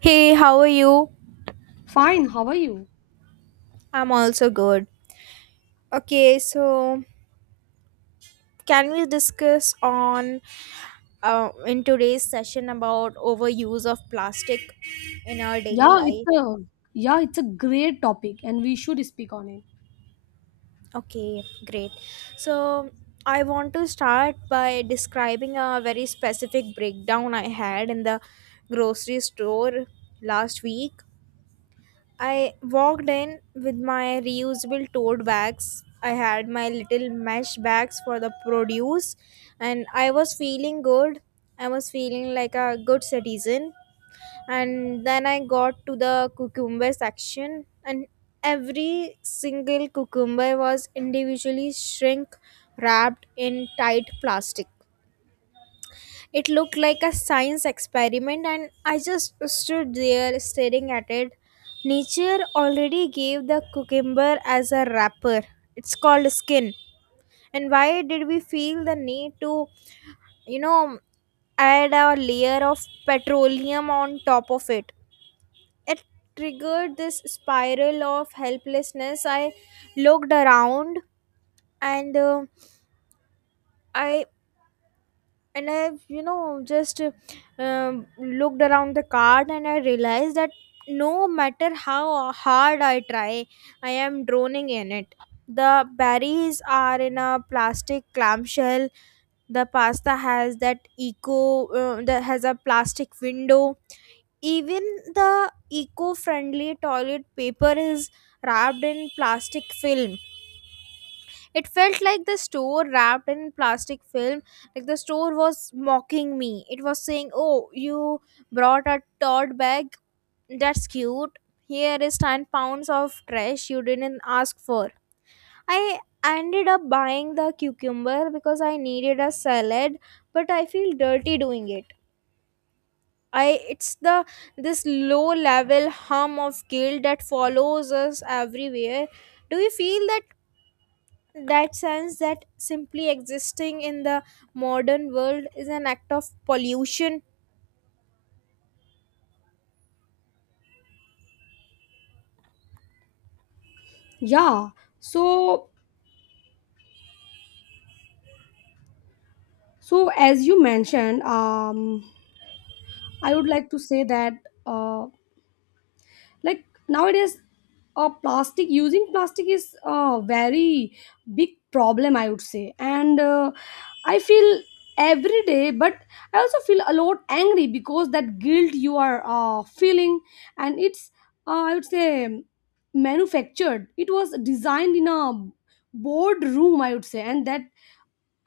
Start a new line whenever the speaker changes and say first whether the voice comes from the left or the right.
right: Hey, how are you?
left: Fine, how are you?
right: I'm also good. Okay, so can we discuss on in today's session about overuse of plastic in our daily
left: Yeah, it's
right: life?
left: a yeah, it's a great topic and we should speak on it.
right: Okay, great. So I want to start by describing a very specific breakdown I had in the grocery store last week. I walked in with my reusable tote bags. I had my little mesh bags for the produce, and I was feeling good. I was feeling like a good citizen. And then I got to the cucumber section, and every single cucumber was individually shrink wrapped in tight plastic. It looked like a science experiment, and I just stood there staring at it. Nature already gave the cucumber as a wrapper. It's called skin. And why did we feel the need to, you know, add a layer of petroleum on top of it? It triggered this spiral of helplessness. I looked around and uh, I and I've you know just looked around the cart, and I realized that no matter how hard I try, I am droning in it. The berries are in a plastic clamshell. The pasta has that has a plastic window. Even the eco-friendly toilet paper is wrapped in plastic film. It felt like the store wrapped in plastic film, like the store was mocking me. It was saying, "Oh, you brought a tote bag? That's cute. Here is 10 pounds of trash you didn't ask for." I ended up buying the cucumber because I needed a salad, but I feel dirty doing it. I it's the This low level hum of guilt that follows us everywhere. Do you feel that that sense that simply existing in the modern world is an act of pollution?
left: Yeah. So so as you mentioned, I would like to say that uh like nowadays plastic using plastic is a very big problem, I would say, and I feel every day. But I also feel a lot angry because that guilt you are feeling, and it's I would say manufactured. It was designed in a board room, I would say, and that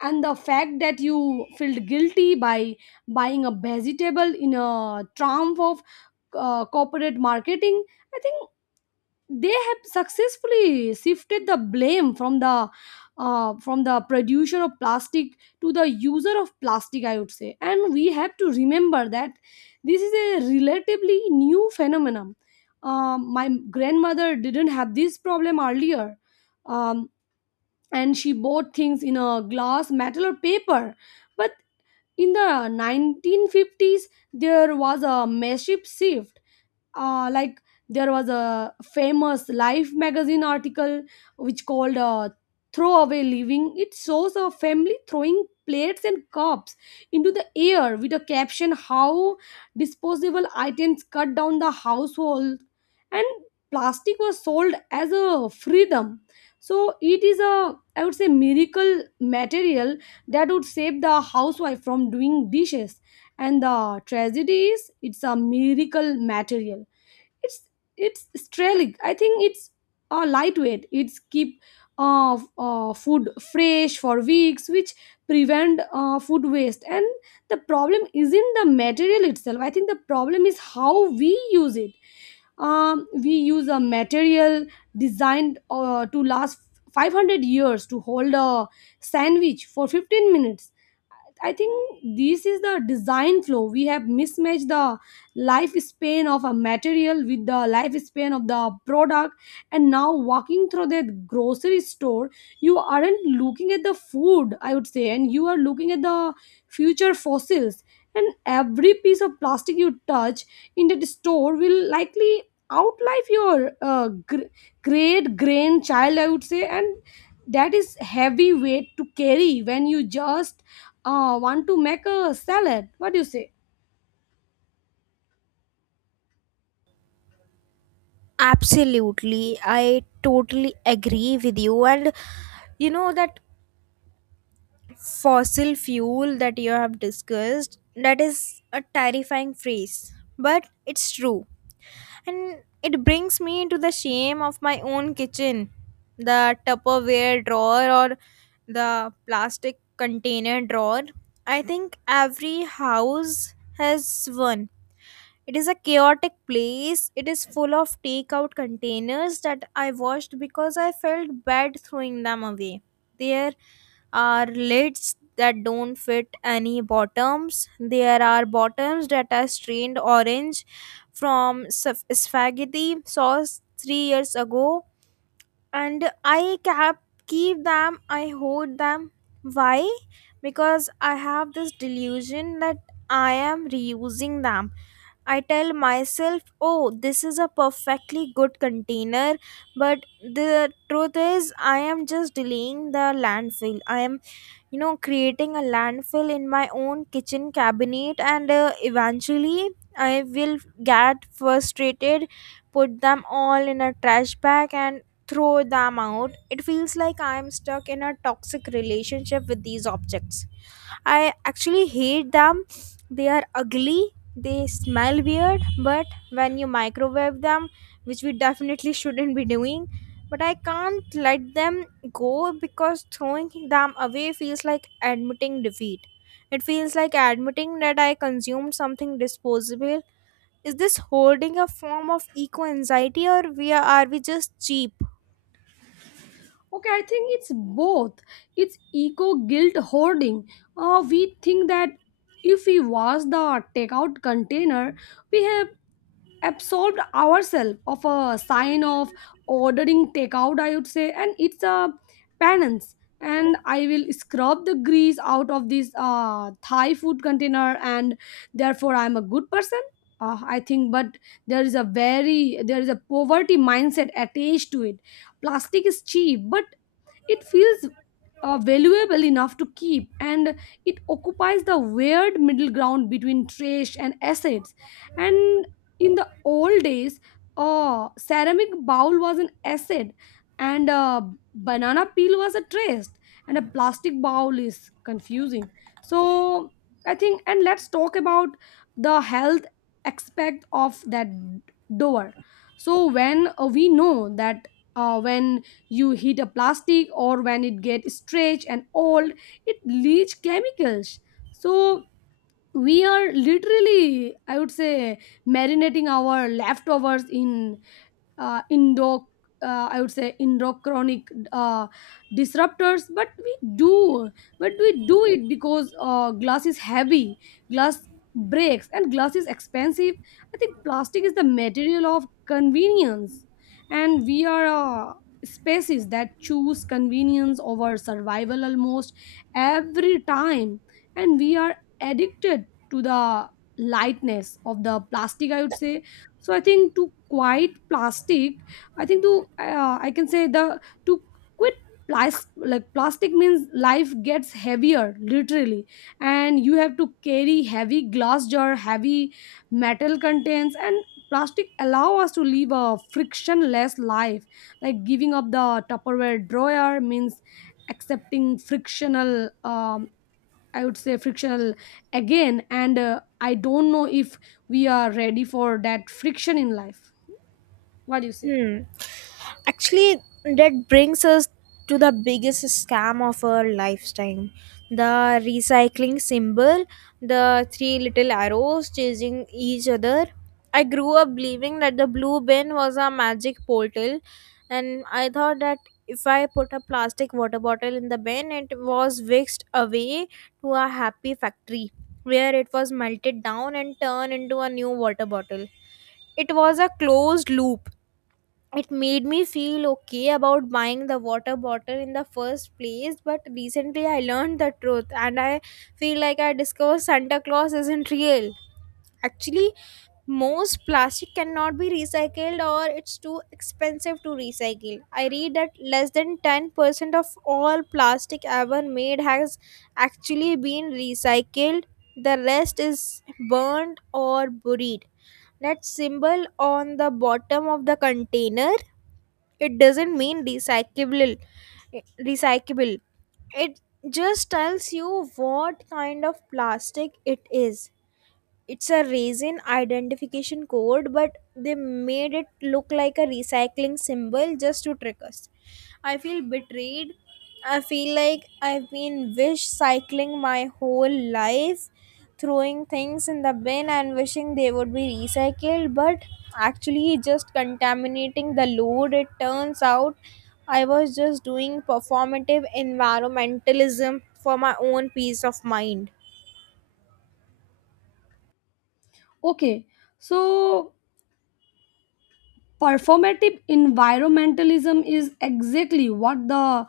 left: and the fact that you felt guilty by buying a vegetable, in a triumph of corporate marketing. I think they have successfully shifted the blame from the producer of plastic to the user of plastic, I would say. And we have to remember that this is a relatively new phenomenon. My grandmother didn't have this problem earlier. um, and she bought things in a glass, metal, or paper. But in the 1950s, there was a massive shift, like there was a famous Life magazine article which called throwaway living. It shows a family throwing plates and cups into the air with a caption how disposable items cut down the household. And plastic was sold as a freedom, so it is a, I would say, miracle material that would save the housewife from doing dishes. And the tragedy is it's a miracle material. it's it's sterling, I think. It's lightweight, it's keep food fresh for weeks, which prevent food waste. And the problem isn't the material itself. I think the problem is how we use it. We use a material designed to last 500 years to hold a sandwich for 15 minutes. I think this is the design flow. We have mismatched the lifespan of a material with the lifespan of the product. And now, walking through that grocery store, you aren't looking at the food, I would say, and you are looking at the future fossils. And every piece of plastic you touch in that store will likely outlive your great grandchild, I would say. And that is heavy weight to carry when you just want to make a salad. What do you say?
right: Absolutely, I totally agree with you, and you know that fossil fuel that you have discussed, that is a terrifying phrase, but it's true. And it brings me to the shame of my own kitchen, the Tupperware drawer, or the plastic container drawer. I think every house has one. It is a chaotic place. It is full of takeout containers that I washed because I felt bad throwing them away. There are lids that don't fit any bottoms. There are bottoms that are strained orange from spaghetti sauce 3 years ago, and I kept keep them. I hoard them. Why? Because I have this delusion that I am reusing them. I tell myself, "Oh, this is a perfectly good container," but the truth is, I am just delaying the landfill. I am, creating a landfill in my own kitchen cabinet, and eventually I will get frustrated, put them all in a trash bag, and throw them out. It feels like I am stuck in a toxic relationship with these objects. I actually hate them. They are ugly, they smell weird, but when you microwave them, which we definitely shouldn't be doing, but I can't let them go because throwing them away feels like admitting defeat. It feels like admitting that I consumed something disposable. Is this holding a form of eco anxiety, or are we just cheap?
left: Okay, I think it's both. It's eco guilt hoarding. We think that if we wash the takeout container, we have absolved ourselves of a sign of ordering takeout, I would say, and it's a penance. And I will scrub the grease out of this Thai food container, and therefore I'm a good person. I think, but there is a poverty mindset attached to it. Plastic is cheap, but it feels valuable enough to keep, and it occupies the weird middle ground between trash and assets. And in the old days, a ceramic bowl was an asset, and a banana peel was a trash, and a plastic bowl is confusing. So I think and let's talk about the health aspect of that door. So when we know that when you hit a plastic or when it gets stretched and old, it leach chemicals. So we are literally, I would say, marinating our leftovers in indo I would say endocrinic disruptors. But we do it because glass is heavy, glass breaks, and glass is expensive. I think plastic is the material of convenience, and we are a species that choose convenience over survival almost every time, and we are addicted to the lightness of the plastic, I would say. So I think to quite plastic, I think to I can say the to quit plastic, like plastic means life gets heavier literally, and you have to carry heavy glass jar, heavy metal contents. And plastic allow us to live a frictionless life. Like giving up the tupperware drawer means accepting frictional, um, I would say frictional again. And I don't know if we are ready for that friction in life. What do you say?
right: Hmm. Actually, that brings us to the biggest scam of our lifetime, the recycling symbol, the three little arrows chasing each other. I grew up believing that the blue bin was a magic portal, and I thought that if I put a plastic water bottle in the bin, it was whisked away to a happy factory where it was melted down and turned into a new water bottle. It was a closed loop. It made me feel okay about buying the water bottle in the first place, but recently I learned the truth, and I feel like I discovered Santa Claus isn't real. Actually, most plastic cannot be recycled, or it's too expensive to recycle. I read that less than 10% of all plastic ever made has actually been recycled. The rest is burned or buried. That symbol on the bottom of the container, it doesn't mean recyclable. It just tells you what kind of plastic it is. It's a resin identification code, but they made it look like a recycling symbol just to trick us. I feel betrayed. I feel like I've been wish cycling my whole life, throwing things in the bin and wishing they would be recycled, but actually just contaminating the load. It turns out I was just doing performative environmentalism for my own peace of mind.
left: Okay, so performative environmentalism is exactly what the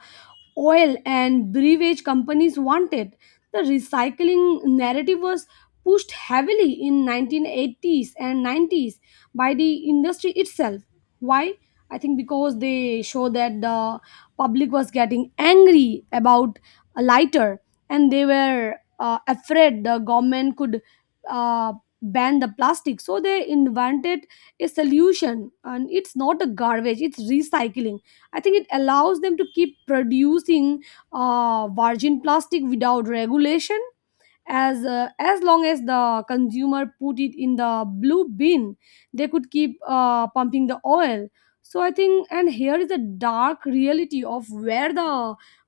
left: oil and beverage companies wanted. The recycling narrative was pushed heavily in 1980s and 90s by the industry itself. Why? I think because they show that the public was getting angry about a lighter, and they were afraid the government could uh, ban the plastic. So they invented a solution, and it's not a garbage, it's recycling. I think it allows them to keep producing virgin plastic without regulation. As as long as the consumer put it in the blue bin, they could keep pumping the oil. So I think and here is the dark reality of where the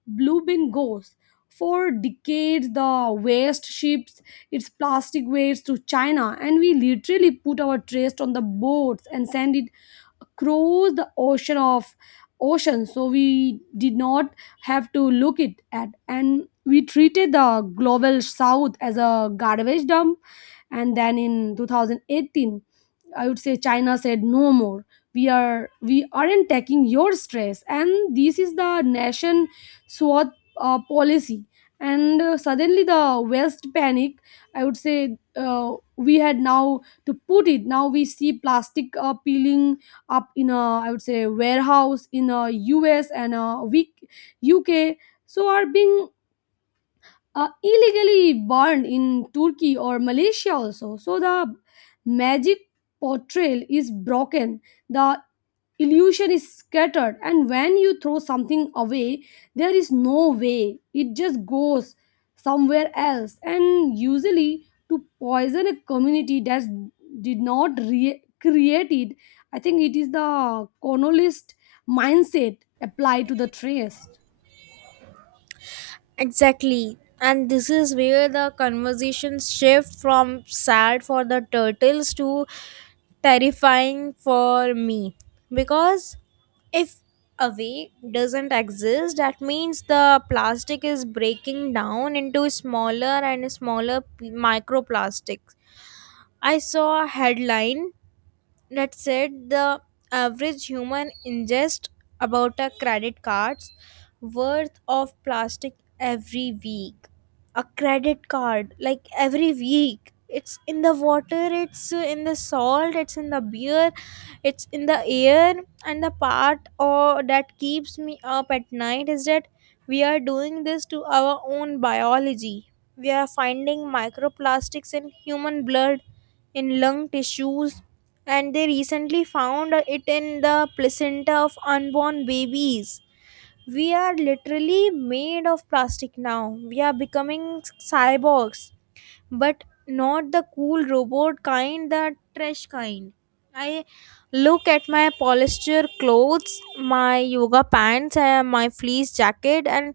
left: blue bin goes. For decades, the waste ships its plastic waste to China, and we literally put our trash on the boats and send it across the ocean of ocean so we did not have to look it at. And we treated the global south as a garbage dump. And then in 2018, I would say, China said no more. We aren't taking your stress, and this is the nation swat policy. And suddenly the west panic, I would say. We had now to put it, now we see plastic peeling up in a, I would say, warehouse in a US and a week UK. So are being illegally burned in Turkey or Malaysia also. So the magic portrayal is broken, the illusion is scattered, and when you throw something away, there is no way, it just goes somewhere else, and usually to poison a community that did not create it. I think it is the colonialist mindset applied to the trace.
right: Exactly. And this is where the conversations shift from sad for the turtles to terrifying for me, because if away doesn't exist, that means the plastic is breaking down into smaller and smaller microplastics. I saw a headline that said, the average human ingests about a credit card's worth of plastic every week. A credit card, like every week. It's in the water, it's in the salt, it's in the beer, it's in the air. And the part or that keeps me up at night is that we are doing this to our own biology. We are finding microplastics in human blood, in lung tissues, and they recently found it in the placenta of unborn babies. We are literally made of plastic now. We are becoming cyborgs, but not the cool robot kind, the trash kind. I look at my polyester clothes, my yoga pants, and my fleece jacket, and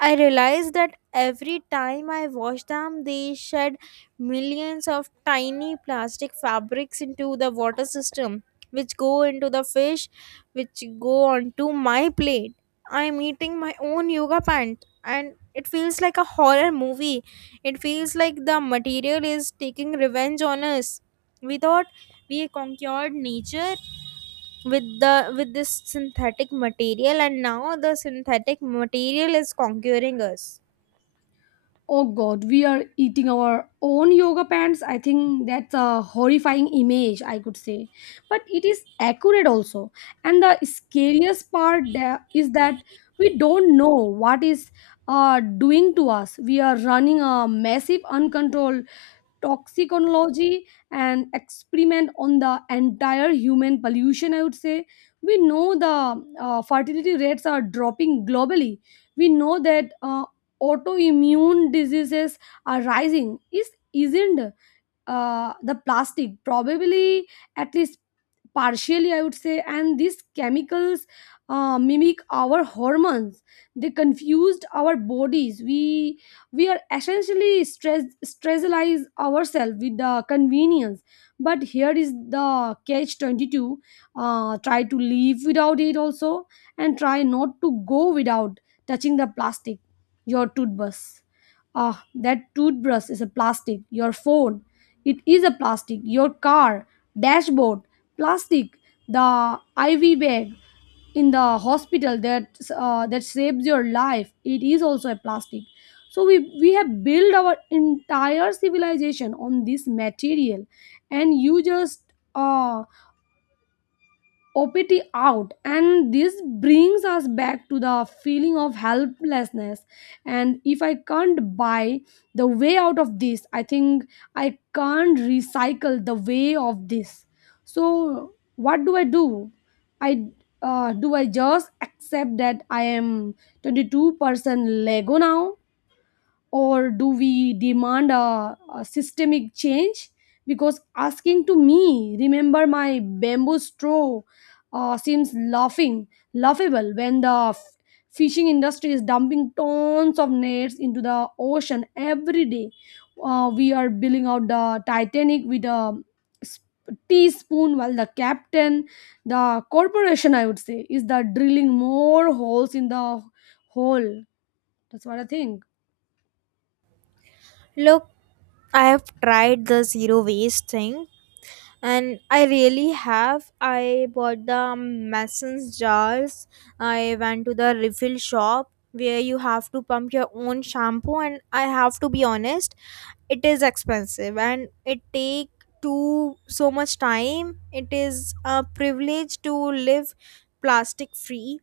right: I realize that every time I wash them, they shed millions of tiny plastic fabrics into the water system, which go into the fish, which go onto my plate. I'm eating my own yoga pant, and it feels like a horror movie. It feels like the material is taking revenge on us. We thought we conquered nature with this synthetic material, and now the synthetic material is conquering us.
left: Oh god, we are eating our own yoga pants. I think that's a horrifying image, I could say. But it is accurate also. And the scariest part there is that we don't know what is doing to us. We are running a massive, uncontrolled toxiconology and experiment on the entire human pollution, I would say. We know the fertility rates are dropping globally. We know that autoimmune diseases are rising. Is isn't uh, the plastic probably at least partially, I would say. And these chemicals mimic our hormones, they confused our bodies. We are essentially stressalize ourselves with the convenience. But here is the catch 22. Try to live without it also, and try not to go without touching the plastic. Your toothbrush, ah that toothbrush is a plastic. Your phone, it is a plastic. Your car dashboard, plastic. The IV bag in the hospital that that saves your life, it is also a plastic. So we have built our entire civilization on this material, and you just uh, OPT out, and this brings us back to the feeling of helplessness. And if I can't buy the way out of this, I think I can't recycle the way of this. So, what do I do? I do I just accept that I am 22% Lego now? Or do we demand a systemic change? Because asking to me remember my bamboo straw seems laughing laughable when the fishing industry is dumping tons of nets into the ocean every day. We are billing out the titanic with a s- teaspoon while the captain, the corporation, I would say, is the drilling more holes in the hole. That's what I think.
right: Look, I have tried the zero waste thing, and I really have. I bought the Mason's jars. I went to the refill shop where you have to pump your own shampoo, and I have to be honest, it is expensive and it take too so much time. It is a privilege to live plastic free.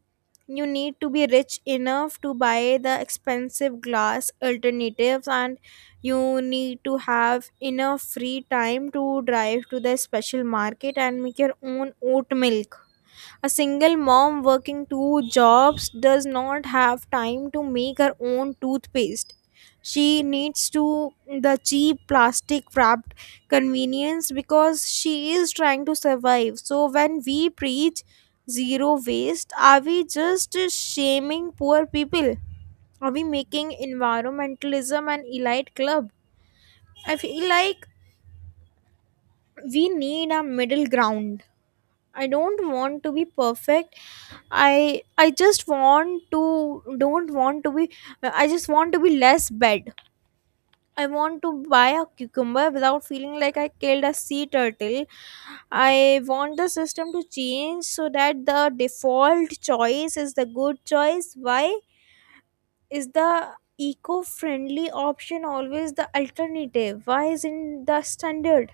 right: You need to be rich enough to buy the expensive glass alternatives, and you need to have enough free time to drive to the special market and make your own oat milk. A single mom working two jobs does not have time to make her own toothpaste. She needs to the cheap plastic wrapped convenience because she is trying to survive. So when we preach zero waste, are we just shaming poor people? Are we making environmentalism an elite club? I feel like we need a middle ground. I don't want to be perfect. I just want to don't want to be I just want to be less bad. I want to buy a cucumber without feeling like I killed a sea turtle. I want the system to change so that the default choice is the good choice. Why is the eco-friendly option always the alternative? Why isn't the standard?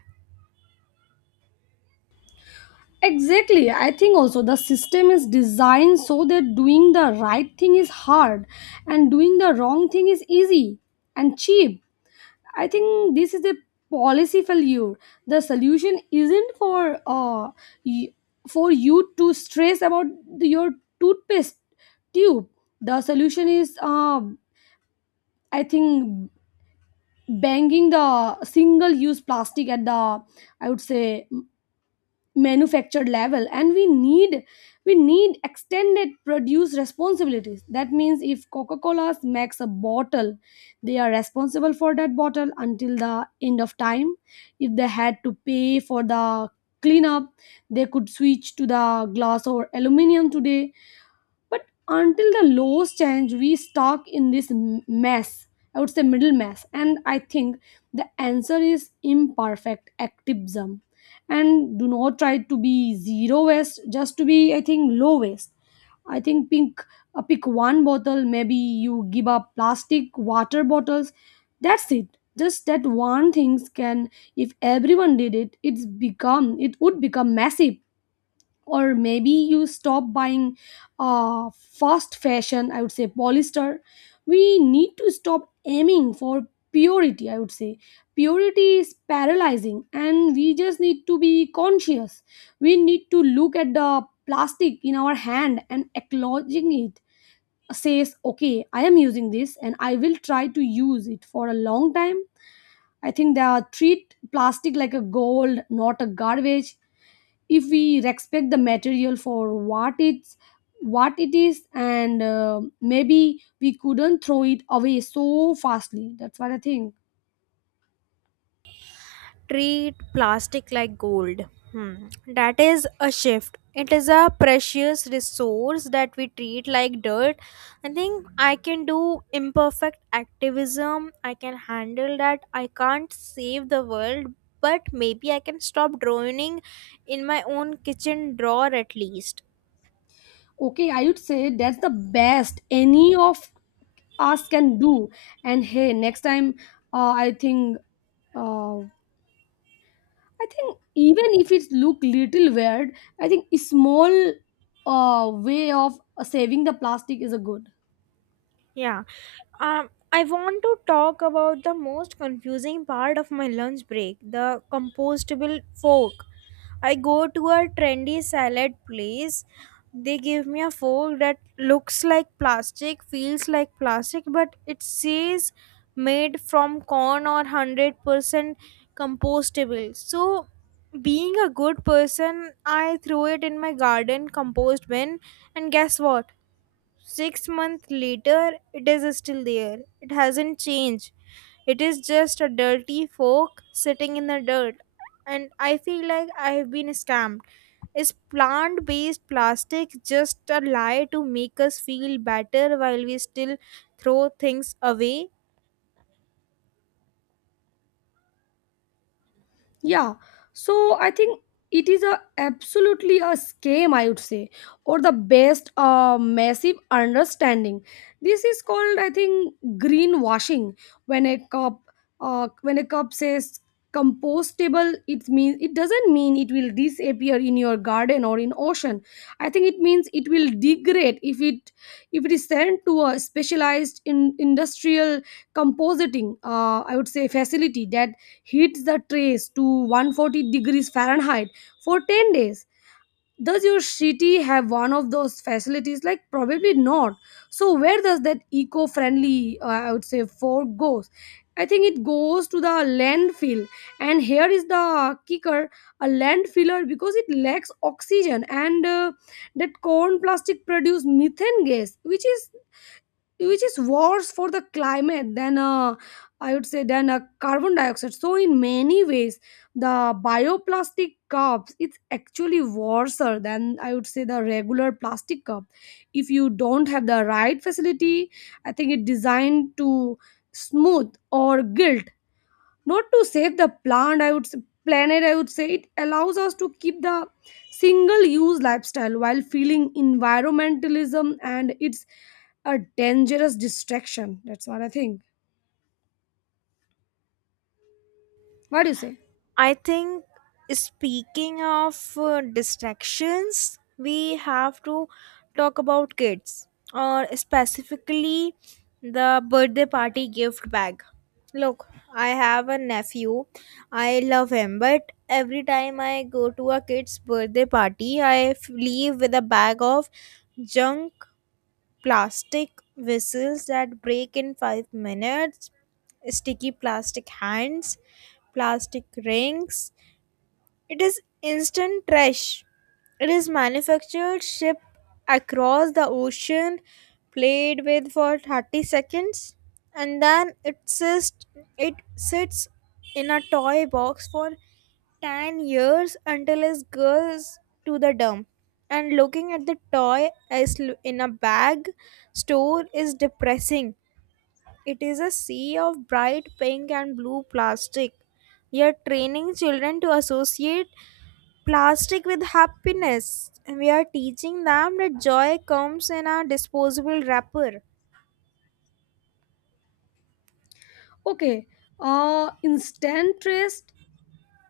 left: Exactly. I think also the system is designed so that doing the right thing is hard and doing the wrong thing is easy and cheap. I think this is a policy failure. The solution isn't for y- for you to stress about your toothpaste tube. The solution is I think banging the single use plastic at the I would say manufactured level, and we need extended produce responsibilities. That means if coca-cola makes a bottle, they are responsible for that bottle until the end of time. If they had to pay for the cleanup, they could switch to the glass or aluminum today. But until the laws change, we stuck in this mess, I would say middle mess. And I think the answer is imperfect activism, and do not try to be zero waste, just to be I think low waste. I think pick one bottle, maybe you give up plastic water bottles. That's it. Just that one things can, if everyone did it, it's become it would become massive. Or maybe you stop buying fast fashion, I would say polyester. We need to stop aiming for purity, I would say. Purity is paralyzing, and we just need to be conscious. We need to look at the plastic in our hand and acknowledging it, says okay, I am using this and I will try to use it for a long time. I think they are treat plastic like a gold, not a garbage. If we respect the material for what it is, and maybe we couldn't throw it away so fastly. That's what I think.
right: Treat plastic like gold. Hmm. That is a shift. It is a precious resource that we treat like dirt. I think I can do imperfect activism. I can handle that. I can't save the world, but maybe I can stop drowning in my own kitchen drawer at least.
left: Okay, I would say that's the best any of us can do. And hey, next time, uh, i think I think even if it look little weird, I think a small way of saving the plastic is a good.
right: Yeah. I want to talk about the most confusing part of my lunch break, the compostable fork. I go to a trendy salad place. They give me a fork that looks like plastic, feels like plastic, but it says made from corn or 100% compostable. So, being a good person, I throw it in my garden compost bin, and guess what? 6 months later, it is still there. It hasn't changed. It is just a dirty fork sitting in the dirt, and I feel like I have been scammed. Is plant based plastic just a lie to make us feel better while we still throw things away?
left: Yeah, so I think it is a absolutely a scam, I would say, or the best massive understanding. This is called, I think, greenwashing. When a cup, when a cup says compostable, it means it doesn't mean it will disappear in your garden or in ocean. I think it means it will degrade if it is sent to a specialized in industrial compositing, I would say, facility that heat the trace to 140 degrees Fahrenheit for 10 days. Does your city have one of those facilities? Like, probably not. So, where does that eco friendly, I would say, fork goes? I think it goes to the landfill. And here is the kicker, a landfiller because it lacks oxygen, and that corn plastic produce methane gas, which is worse for the climate than I would say than carbon dioxide. So in many ways, the bioplastic cups it's actually worse than I would say the regular plastic cup if you don't have the right facility. I think it designed to smooth or guilt, not to save the plant I would say, planet, I would say. It allows us to keep the single use lifestyle while feeling environmentalism, and it's a dangerous distraction. That's what I think. What do you say?
right: I think, speaking of distractions, we have to talk about kids, or specifically the birthday party gift bag. Look, I have a nephew. I love him, but every time I go to a kid's birthday party, I leave with a bag of junk, plastic whistles that break in 5 minutes, sticky plastic hands, plastic rings. It is instant trash. It is manufactured, shipped across the ocean, played with for 30 seconds, and then it sits in a toy box for 10 years until it goes to the dump. And looking at the toy in a bag store is depressing. It is a sea of bright pink and blue plastic. We are training children to associate plastic with happiness. We are teaching them that joy comes in a disposable wrapper.
left: Okay, instant rest,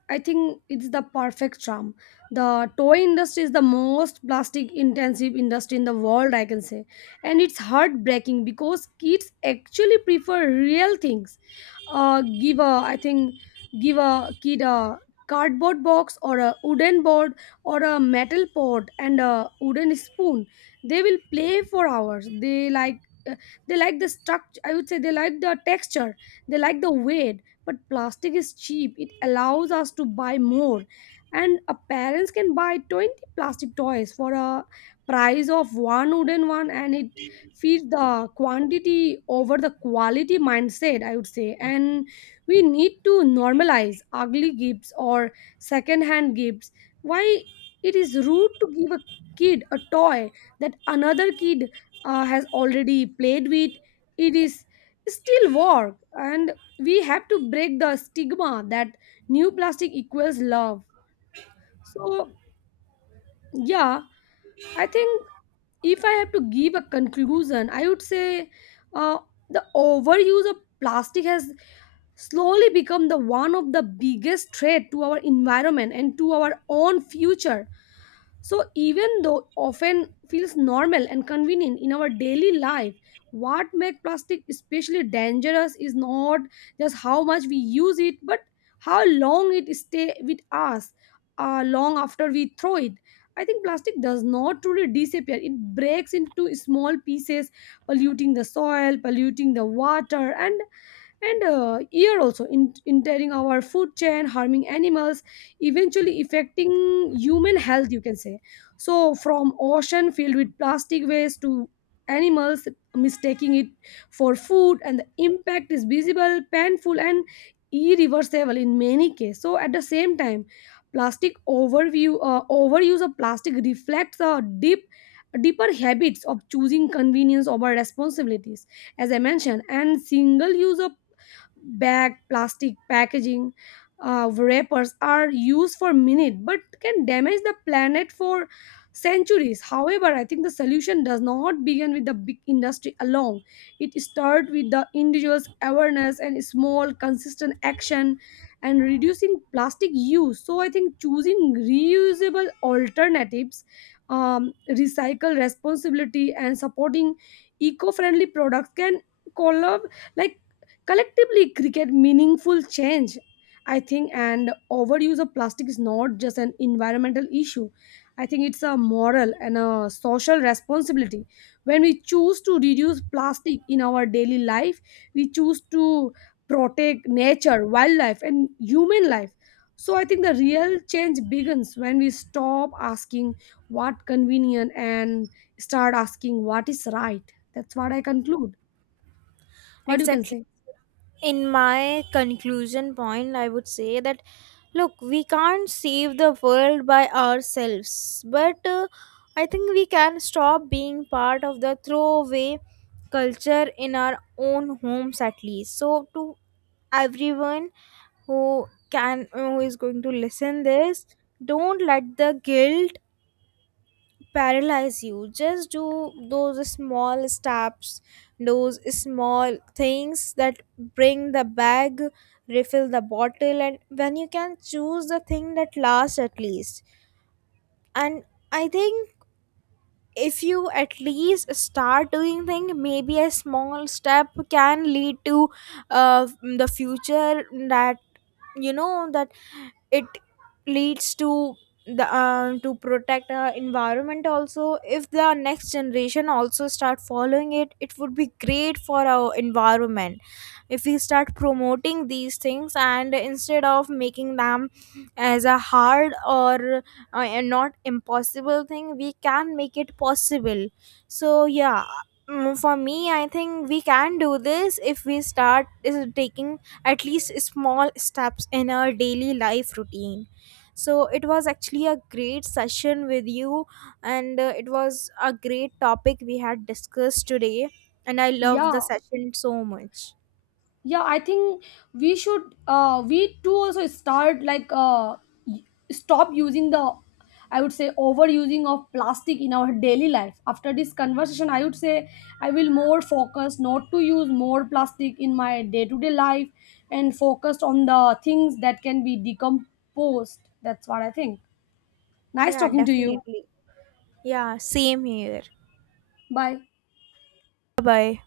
left: I think it's the perfect charm. The toy industry is the most plastic intensive industry in the world, I can say. And it's heartbreaking because kids actually prefer real things. Uh, give a, I think, give a kid a cardboard box or a wooden board or a metal pot and a wooden spoon. They will play for hours. They like. uh, They like the structure. I would say they like the texture. They like the weight. But plastic is cheap. It allows us to buy more. And a parents can buy 20 plastic toys for a price of one wooden one, and it feeds the quantity over the quality mindset, I would say. And we need to normalize ugly gifts or second-hand gifts. Why it is rude to give a kid a toy that another kid has already played with. It is still work, and we have to break the stigma that new plastic equals love. So yeah, I think if I have to give a conclusion, I would say uh, the overuse of plastic has slowly become the one of the biggest threat to our environment and to our own future. So, even though often feels normal and convenient in our daily life, what makes plastic especially dangerous is not just how much we use it, but how long it stay with us long after we throw it. I think plastic does not truly disappear. It breaks into small pieces, polluting the soil, polluting the water, and year also in, entering our food chain, harming animals, eventually affecting human health, you can say. So from ocean filled with plastic waste to animals mistaking it for food, and the impact is visible, painful, and irreversible in many cases. So at the same time, plastic overview overuse of plastic reflects a deeper habits of choosing convenience over responsibilities, as I mentioned. And single use of bag, plastic packaging, wrappers are used for minute but can damage the planet for centuries. However, I think the solution does not begin with the big industry alone. It starts with the individual's awareness and small, consistent action and reducing plastic use. So I think choosing reusable alternatives, recycle responsibility, and supporting eco-friendly products can collab like collectively, cricket meaningful change, I think. And overuse of plastic is not just an environmental issue. I think it's a moral and a social responsibility. When we choose to reduce plastic in our daily life, we choose to protect nature, wildlife, and human life. So I think the real change begins when we stop asking what convenient and start asking what is right. That's what I conclude. What you can
right: Exactly.
left: say?
right: In my conclusion point, I would say that, look, we can't save the world by ourselves, but I think we can stop being part of the throwaway culture in our own homes at least. So, to everyone who is going to listen this, don't let the guilt paralyze you. Just do those small steps, those small things, that bring the bag, refill the bottle, and when you can, choose the thing that lasts at least. And I think if you at least start doing thing, maybe a small step can lead to uh, the future, that, that it leads to the to protect our environment also. If the next generation also start following it, it would be great for our environment if we start promoting these things, and instead of making them as a hard or not impossible thing, we can make it possible. So, yeah. For me, I think we can do this if we start is taking at least small steps in our daily life routine. So it was actually a great session with you, and it was a great topic we had discussed today, and I loved
left: Yeah.
right: the session so much.
left: Yeah, I think we should we too also start like y- stop using the I would say overusing of plastic in our daily life. After this conversation, I would say I will more focus not to use more plastic in my day-to-day life and focused on the things that can be decomposed. That's what I think. Nice
right: Yeah,
left: talking to you.
right: definitely. Yeah, same here.
left: Bye.
right: Bye bye.